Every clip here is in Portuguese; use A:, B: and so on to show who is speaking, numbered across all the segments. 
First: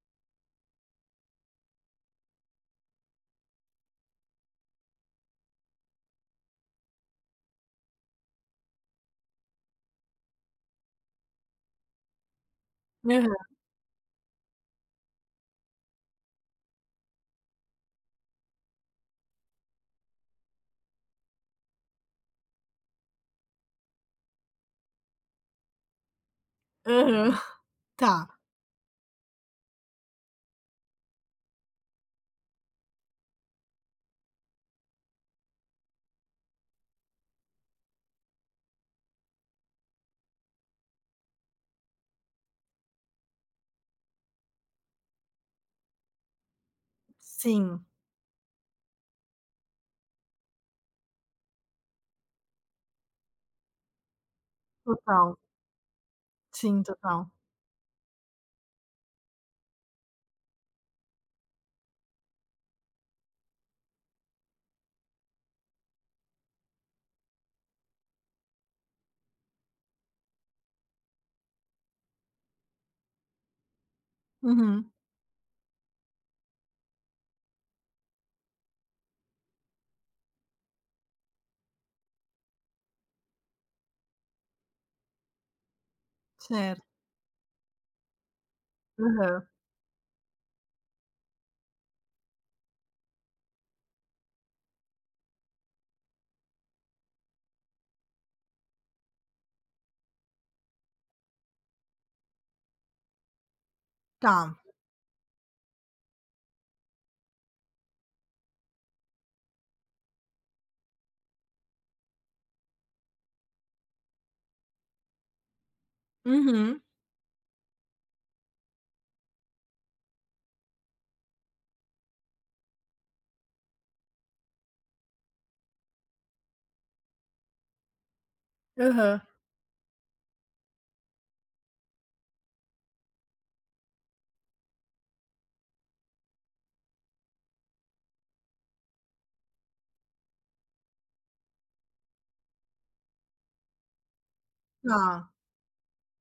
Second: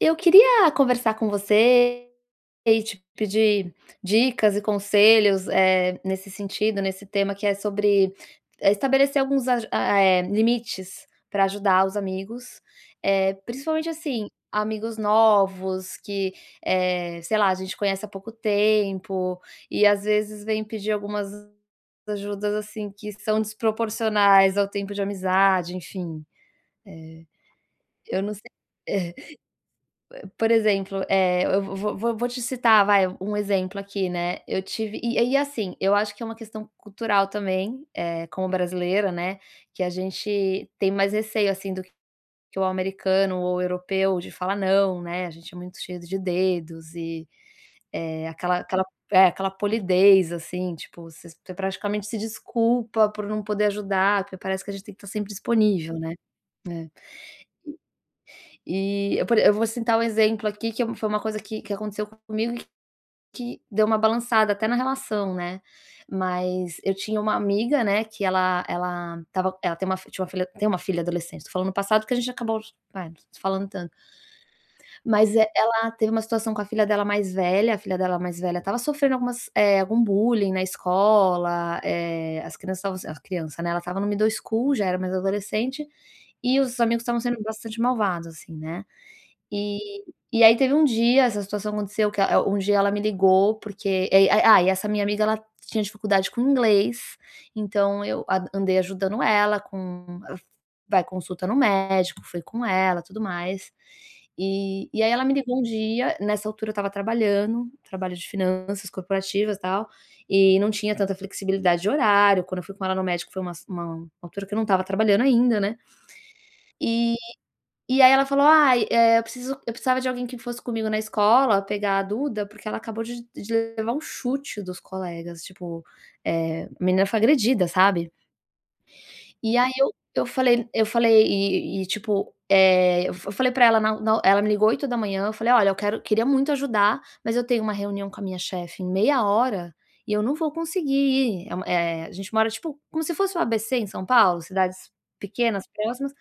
A: Eu queria conversar com você e te pedir dicas e conselhos, eh, nesse sentido, nesse tema que é sobre, eh, estabelecer alguns aju a eh limites pra ajudar os amigos. Eh,
B: Aham.
A: principalmente, assim, amigos novos que, eh, sei lá, a gente conhece há pouco tempo e às vezes vem pedir algumas ajudas, assim, que são desproporcionais ao tempo de amizade, enfim.
B: Aham,
A: Eh, eu não
B: tá.
A: sei É, eh, por exemplo, eh, eu vo vo vo vou te citar, vai, um exemplo aqui, né, eu tive e e assim, eu acho que é uma questão cultural também, eh, como brasileiro, né, que a gente tem mais receio, assim, do que que o americano ou europeu de falar "não", né. A gente é muito cheio de dedos e,
B: Sim.
A: eh, aquela aquela é, aquela polidez, assim, tipo, você você praticamente se desculpa por não poder ajudar, porque parece que a gente tem que tá sempre
B: Total.
A: disponível, né.
B: Sim,
A: É,
B: total.
A: e e eu por e eu vou citar um exemplo aqui que é foi uma coisa que que aconteceu comigo e que que deu uma balançada até na relação, né. Mas eu tinha uma amiga, né, que ela ela estava ela tem uma fi tinha uma fi tem uma filha adolescente, tô falando no passado, porque a gente acabou é, não se falando tanto.
B: Uhum.
A: Mas, eh, ela teve uma situação com a filha dela mais velha. A filha dela mais velha estava sofrendo algumas, eh, algum bullying na escola, eh, as crianças estavam s "as criança", né, ela estava no middle school, já era mais adolescente, e os
B: Certo.
A: amigos estavam sendo bastante malvados, assim, né.
B: Aham.
A: E e aí teve um dia, essa situação aconteceu que a eh, um dia ela me ligou, porque e e ah, e essa minha amiga, ela tinha dificuldade com inglês, então eu a andei ajudando ela com vai consulta no médico, fui com ela, tudo mais,
B: Tá.
A: e e aí ela me ligou um dia, nessa altura eu estava trabalhando, trabalho de finanças corporativas, tal, e não tinha tanta flexibilidade de horário, quando eu fui com ela no médico, foi uma s uma altura que eu não estava trabalhando ainda, né.
B: Uhum.
A: E e aí ela falou: "Ai, eh, eu preciso eu precisava de alguém que fosse comigo na escola pegar a Duda, porque ela acabou de de levar um chute dos colegas", tipo, eh, a menina foi agredida, sabe.
B: Aham.
A: E aí eu eu falei eu falei e e, tipo, eh, eu eu f falei pra ela na na ela me ligou 8h,, eu falei: "Olha, eu quero queria muito ajudar, mas eu tenho uma reunião com a minha chefe em meia hora e eu não vou conseguir ir". Eh uma eh, a gente mora tipo como se fosse o ABC em São Paulo, cidades
B: Tá.
A: pequenas, próximas,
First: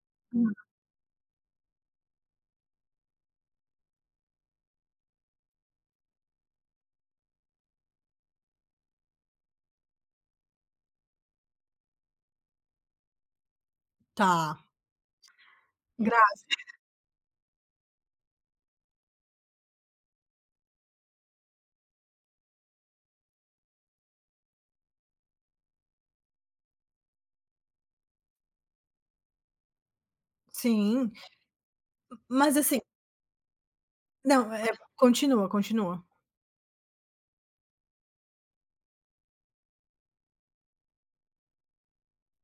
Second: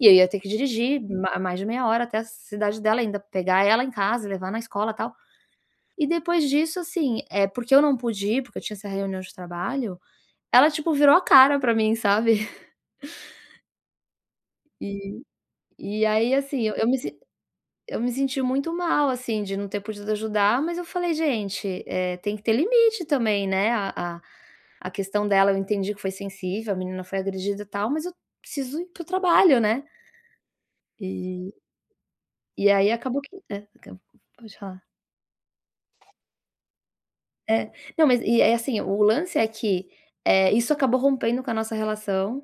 A: e aí eu ia ter que
B: Hum.
A: dirigir ma mais de meia hora até a cidade dela, ainda pegar ela em casa, levar na escola, tal. E depois disso, assim, eh, porque eu não pude ir, porque eu tinha essa reunião de trabalho, ela tipo virou a cara pra mim, sabe.
B: Tá.
A: E e
B: Grave.
A: aí, assim, eu me s eu me senti muito mal, assim, de não ter podido ajudar, mas eu falei: "Gente, eh, tem que ter limite também, né? A a a questão dela eu entendi que foi sensível, a menina foi agredida e tal, mas eu preciso ir para o trabalho, né".
B: Sim.
A: E
B: Mas
A: e
B: assim
A: aí acabou que, é [unintelligible]
B: não,
A: pode
B: é
A: falar.
B: continua, continua.
A: É, não, mas e aí, assim, o lance é que, eh, isso acabou rompendo com a nossa relação.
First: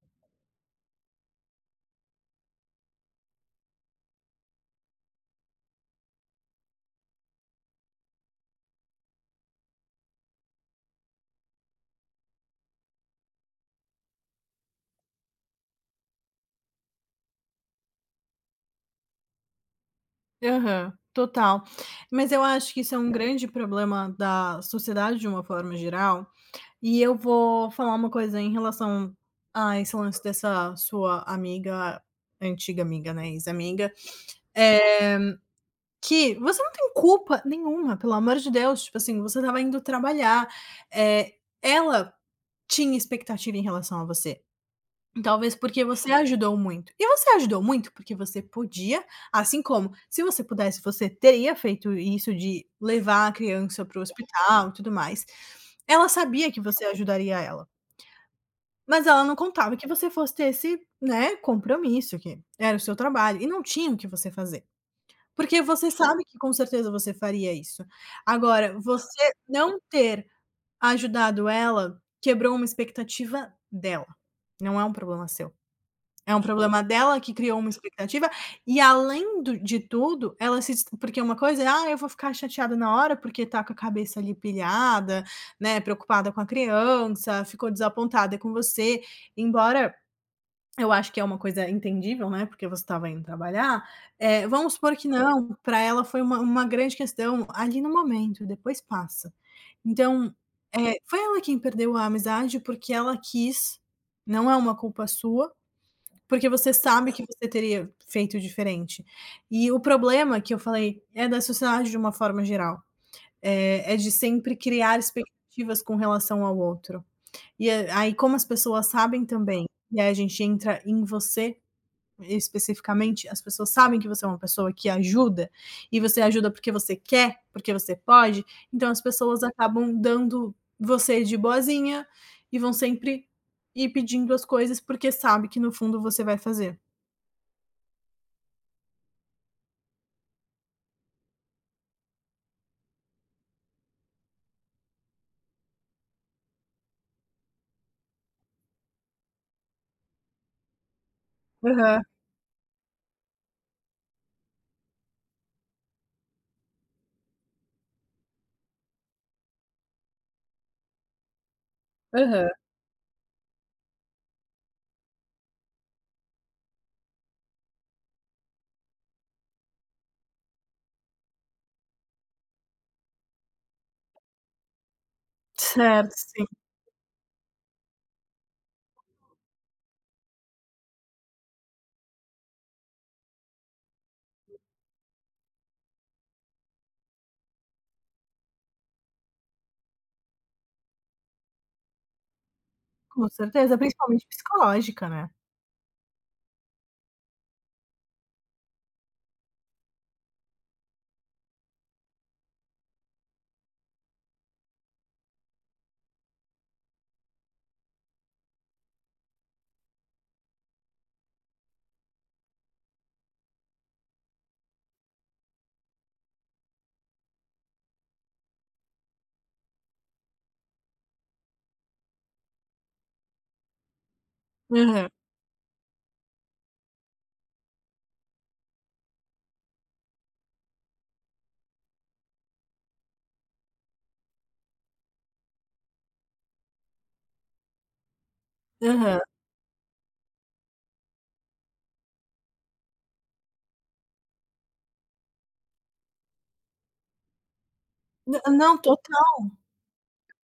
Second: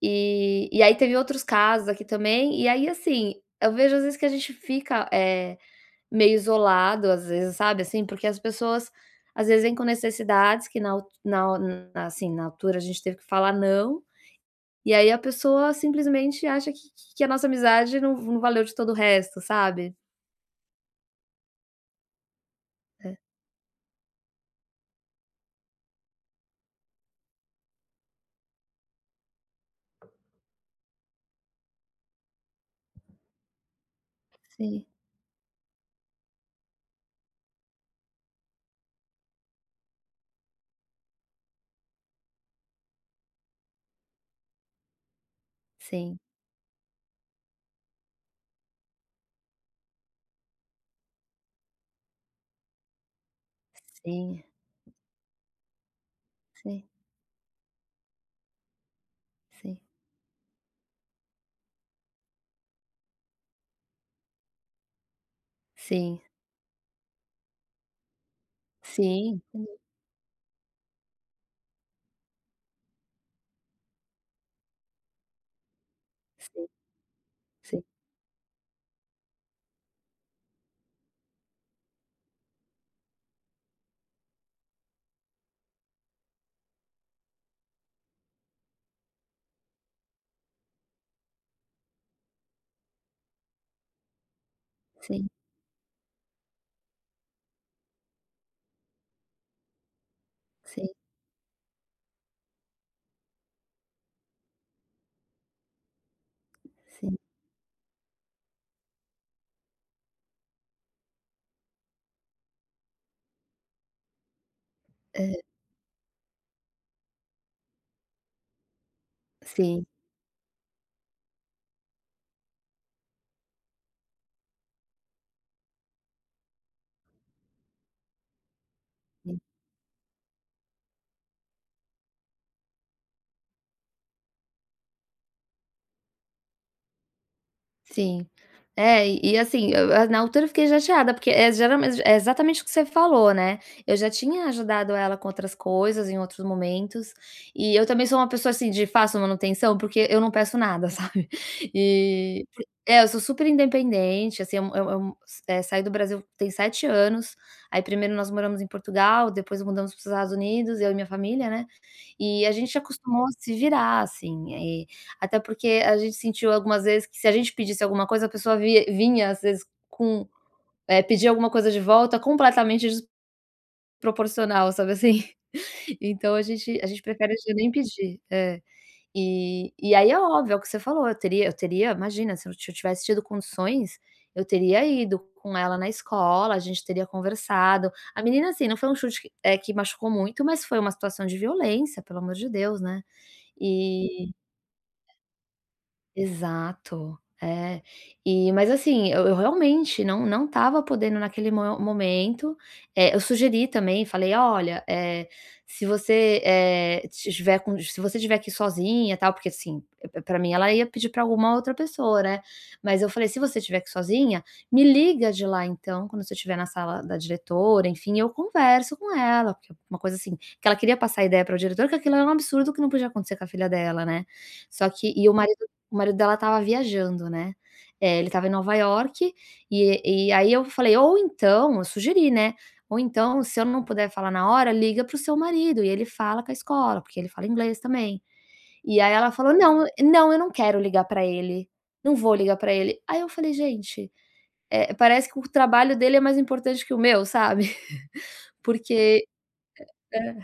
A: E e aí teve outros casos aqui também. E aí, assim, eu vejo, às vezes, que a gente fica, eh, meio isolado, às vezes, sabe, assim, porque as pessoas, às vezes, vêm com necessidades que na alt na na, assim, na altura a gente teve que falar" não". E aí a pessoa simplesmente acha que que que a nossa amizade não não valeu de todo o resto, sabe?
B: Aham, total, mas eu acho que isso é um
A: É.
B: grande problema da sociedade de uma forma geral. E eu vou falar uma coisa em relação a esse lance dessa sua amiga, antiga amiga, né, ex-amiga,
A: Sim.
B: eh, que você não tem culpa nenhuma, pelo amor de Deus. Tipo assim, você estava indo trabalhar, eh, ela tinha expectativa em relação a você talvez porque você
A: Sim.
B: ajudou muito. E você ajudou muito porque você podia, assim como, se você pudesse você teria feito isso de levar a criança para o
A: Sim.
B: hospital e tudo mais. Ela sabia que você
A: Sim.
B: ajudaria ela. Mas ela não contava
A: Sim.
B: que você fosse ter esse, né, compromisso, que era o seu trabalho, e não tinha o que você fazer, porque você
A: Sim.
B: sabe que com certeza você faria isso. Agora, você
A: Sim.
B: não ter ajudado ela, quebrou uma expectativa dela. Não é um problema seu, é um
A: Sim,
B: problema dela que criou uma
A: sim.
B: expectativa. E além do de tudo, ela se des porque uma coisa é: "Ah, eu vou ficar chateada na hora", porque tá com a cabeça ali pilhada, né, preocupada com a criança, ficou desapontada com você. Embora eu acho que é uma coisa entendível, né, porque você estava indo trabalhar. Eh, vamos supor que
A: Sim.
B: não. Pra ela foi uma uma grande questão ali no momento, depois passa. Então,
A: Sim.
B: eh, foi ela quem perdeu a amizade porque ela quis. Não é uma culpa sua, porque você sabe
A: Sim.
B: que você teria feito diferente. E o problema que eu falei é da sociedade de uma forma geral, eh, é de sempre criar
A: Aham.
B: expectativas com relação ao outro. E a aí, como as pessoas sabem também,
A: Sim.
B: e aí a gente entra em você especificamente, as pessoas sabem que você é uma pessoa que ajuda e você ajuda porque você quer, porque você pode. Então as
A: Hum.
B: pessoas acabam dando você de boazinha e vão sempre ir pedindo as coisas, porque sabe que no fundo você vai fazer.
A: Sim, eh, e e assim, e eu na altura eu fiquei chateada, porque, é geralmen é exatamente o que você falou, né, eu já tinha ajudado ela com outras coisas em outros momentos, e eu também sou uma pessoa, assim, de fácil manutenção, porque eu não peço nada, sabe,
B: Aham.
A: e, é eu sou super independente, assim, é um é um é um eh, saí do Brasil tem 7 anos, aí 1º nós moramos em Portugal, depois mudamos para os Estados Unidos, eu e minha família, né, e
B: Aham.
A: a gente acostumou a se virar, assim. Eh, até porque a gente sentiu algumas vezes que se a gente pedisse alguma coisa, a pessoa vi vinha às vezes com, eh, pedia alguma coisa de volta completamente desproporcional, sabe, assim,
B: Certo,
A: então a
B: sim.
A: gente a gente prefere já nem pedir, é. E e aí é óbvio, é o que você falou, eu teria eu teria, imagina, se eu t tivesse tido condições, eu teria ido com ela na escola, a gente teria conversado, a menina, assim, não foi um chute que, eh, que machucou muito, mas foi uma situação de violência, pelo amor de Deus, né,
B: Com certeza, principalmente
A: e
B: psicológica, né.
A: exato, é, e mas assim, eu eu realmente não não estava podendo naquele mo momento, eh, eu sugeri também, falei: "Olha, eh, se você, eh, se tiver com se você tiver que ir sozinha, tal", porque assim, p pra mim ela ia pedir pra alguma outra pessoa, né, mas eu falei: "Se você tiver que ir sozinha, me liga de lá então, quando você tiver na sala da diretora, enfim, eu converso com ela". Porque uma coisa assim, que ela queria passar a ideia pra diretora que aquilo era um absurdo, que não podia acontecer com a filha dela, né, só
B: Aham.
A: que, e o marido o marido dela tava viajando, né, eh, ele tava em Nova York e e aí eu falei: "Ou então", eu sugeri, né: "Ou então, se eu não puder falar na hora, liga para o seu marido e ele fala com a escola, porque ele fala inglês também", e aí
B: Aham.
A: ela falou: "Não, não, eu não quero ligar pra ele, não vou ligar pra ele", aí eu falei: "Gente, eh, parece que o trabalho dele é mais importante que o meu", sabe.
B: N não, total.
A: Porque, é,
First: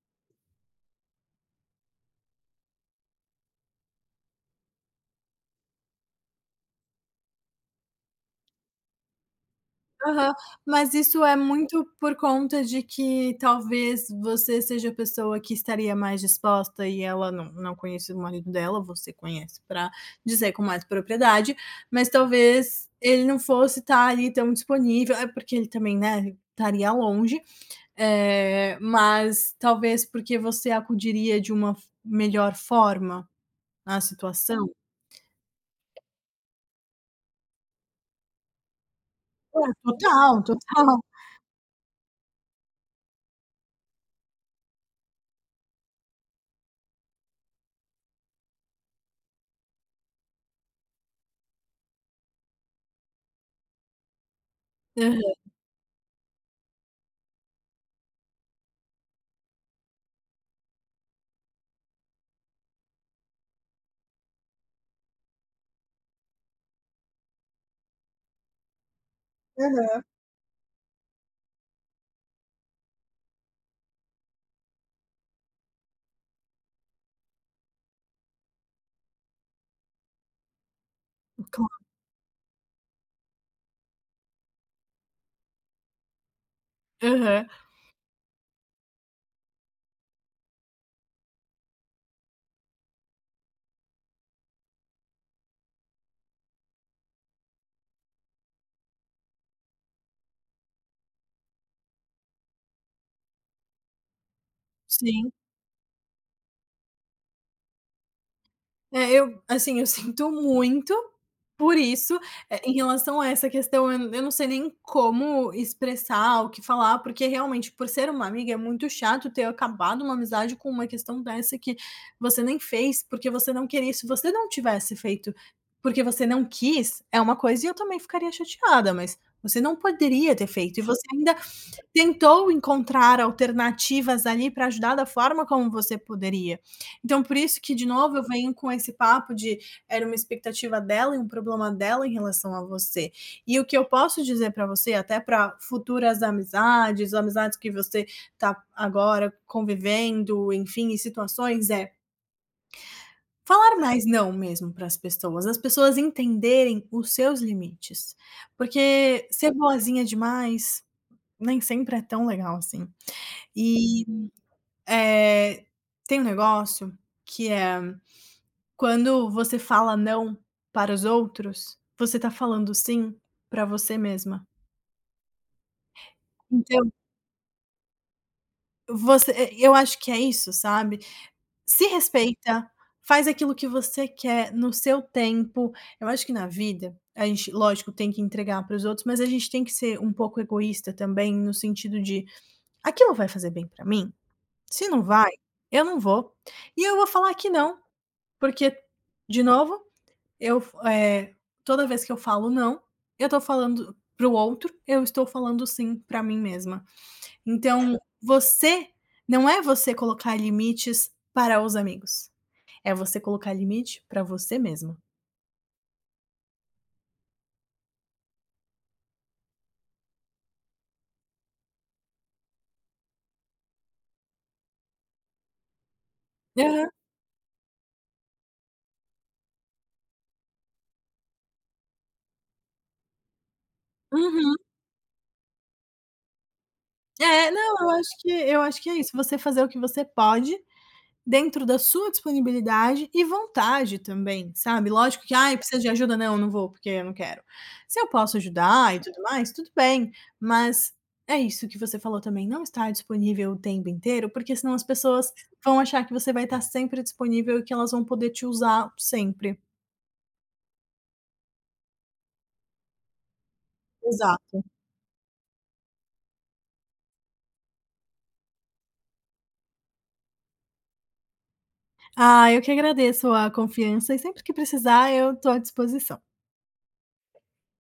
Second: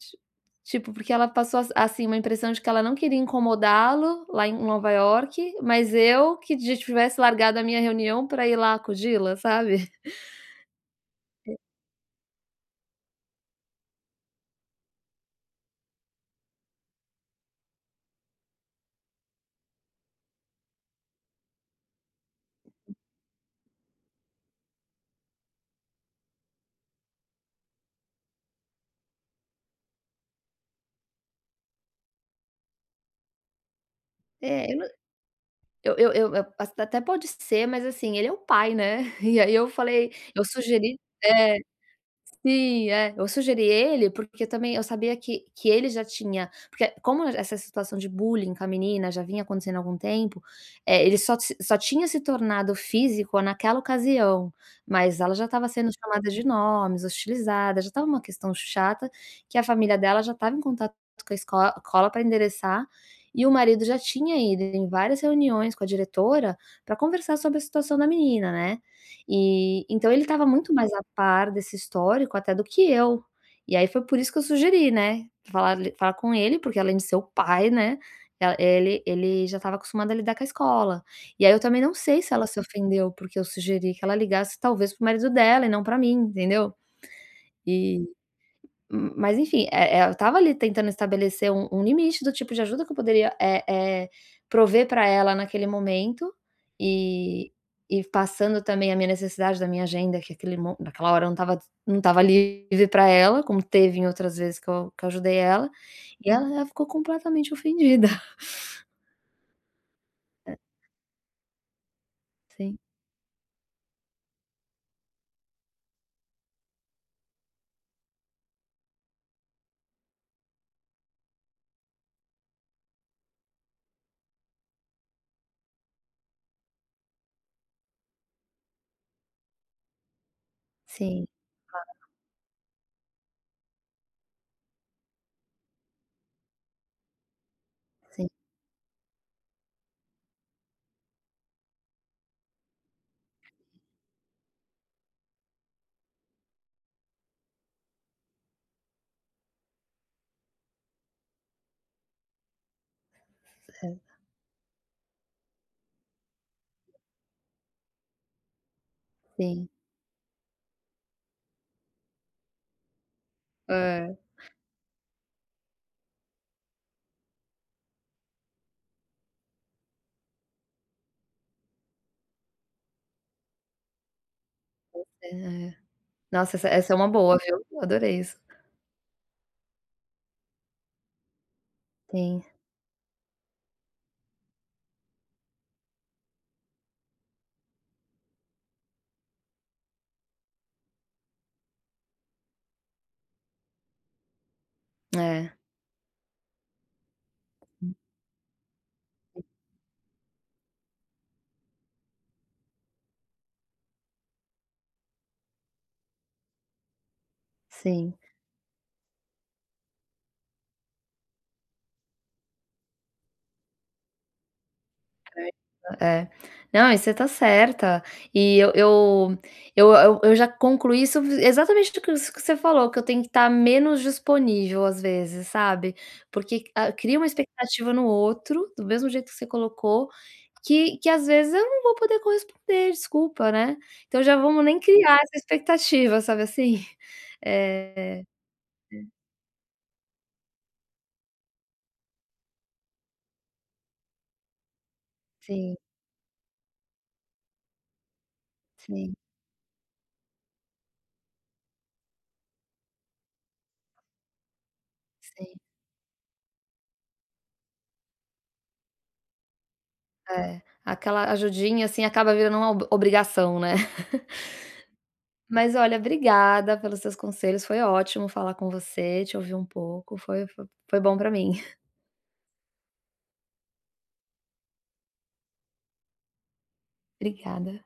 A: ti tipo, porque ela passou as assim, uma impressão de que ela não queria incomodá-lo lá em Nova York, mas eu que tivesse largado a minha reunião pra ir lá acudi-la, sabe.
B: Aham, mas isso é muito por conta de que talvez você seja a pessoa que estaria mais disposta e ela não não conheço o marido dela, você conhece pra dizer com mais propriedade, mas talvez ele não fosse tá ali tão disponível é porque ele também, né, estaria longe, eh, mas talvez porque você acudiria de uma f melhor forma na
A: É,
B: situação.
A: eu n eu eu eu assim até pode ser, mas assim, ele é o pai, né, e aí
B: É,
A: eu falei
B: total,
A: eu sugeri
B: total.
A: é, sim, é, eu sugeri ele porque também eu sabia que que ele já tinha porque como essa situação de bullying com a menina já vinha acontecendo há algum tempo, eh, ele só se só tinha se tornado físico naquela ocasião, mas ela já
B: Aham.
A: tava sendo chamada de nomes, hostilizada, já estava uma questão chata, que a família dela já estava em contato com a escol ...cola pra endereçar. E o marido já tinha ido em várias reuniões com a diretora pra conversar sobre a situação da menina, né. E
B: Aham.
A: então ele tava muito mais a par desse histórico até do que eu, e aí foi por isso que eu sugeri, né, falar falar com ele, porque além de ser o pai, né, eh, ele ele já estava acostumado a lidar com a escola, e aí eu também
B: [unintelligible]
A: não sei se ela se ofendeu, porque eu sugeri que ela ligasse talvez para o marido dela e não pra mim, entendeu.
B: Aham.
A: E, hum, mas enfim, eh eh, eu tava ali tentando estabelecer um um limite do tipo de ajuda que eu poderia, eh eh, prover pra ela naquele momento e e passando também a minha necessidade da minha agenda, que aquele mo naquela hora não estava não estava livre pra ela, como teve em outras vezes que eu que eu
B: Sim.
A: ajudei ela, e ela ficou completamente ofendida.
B: É, eu, assim, eu sinto
A: É.
B: muito por isso, eh, em
A: Sim.
B: relação a essa questão, eu n eu não sei nem como expressar ou o que falar, porque realmente por ser uma amiga, é muito chato ter acabado uma amizade com uma questão dessa que você nem fez, porque você não queria, se você não tivesse feito, porque você não quis, é uma coisa e eu também ficaria chateada. Mas você não poderia ter feito, e você
A: Sim,
B: ainda
A: claro.
B: tentou encontrar alternativas ali pra ajudar da forma como você poderia. Então por isso que, de novo, eu
A: Sim.
B: venho com esse papo de era uma expectativa dela e um problema dela em relação a você, e o que eu posso dizer pra você, até pra futuras amizades, amizades que você tá agora convivendo, enfim, em situações, é falar mais
A: Certo.
B: "não", mesmo para as pessoas, as pessoas entenderem os seus limites, porque ser
A: Sim.
B: boazinha demais nem sempre é tão legal assim, e,
A: É.
B: eh, tem um negócio que é: "Quando você fala 'não' para os outros, você tá falando 'sim' pra você mesma".
A: Pois é. Nossa, essa
B: Então
A: essa é uma boa viu, adorei isso.
B: você e eu acho que é isso, sabe? Se
A: Sim.
B: respeita, faz aquilo que você quer no seu tempo, eu acho que na vida a gente, lógico, tem que entregar pros outros, mas a gente tem que ser um pouco egoísta também, no sentido de: "Aquilo vai fazer bem pra mim? Se não vai,
A: É.
B: eu não vou e eu vou falar que não,
A: Hum.
B: porque, de
A: Sim.
B: novo, eu f é, toda vez que eu falo 'não', eu tô falando pro outro, eu estou falando 'sim' pra mim mesma". Então
A: Sim.
B: você, não é você colocar limites para os amigos, é você colocar limite pra você mesma.
A: [unintelligible] É. Não, e você tá certa e eu eu eu eu eu já concluí isso exatamente isso que você falou, que eu tenho que tá menos disponível às vezes, sabe, porque
B: Aham.
A: a cria uma expectativa no outro, do mesmo jeito que você colocou, que que às vezes eu não vou poder corresponder, desculpa, né, então já
B: Uhum.
A: vamos nem criar essa expectativa, sabe assim,
B: É, não, eu acho
A: é.
B: que eu acho que é isso, você fazer o que você pode dentro da sua disponibilidade e vontade também, sabe, lógico que "ai, eu
A: Sim.
B: preciso de ajuda". "Não, eu não vou, porque eu não quero". Se eu posso ajudar e
A: Sim.
B: tudo mais, tudo bem, mas é isso que você falou também, não estar disponível o tempo inteiro, porque senão as pessoas
A: Sim.
B: vão achar que você vai tá sempre disponível e que elas vão poder te usar sempre.
A: É, aquela ajudinha assim acaba virando uma ob obrigação, né.
B: Exato.
A: Mas olha, obrigada pelos seus conselhos, foi ótimo falar com você, te ouvir um pouco, foi foi foi bom pra mim.
B: Ah, eu que agradeço a confiança e sempre que precisar eu tô à disposição.
A: Obrigada.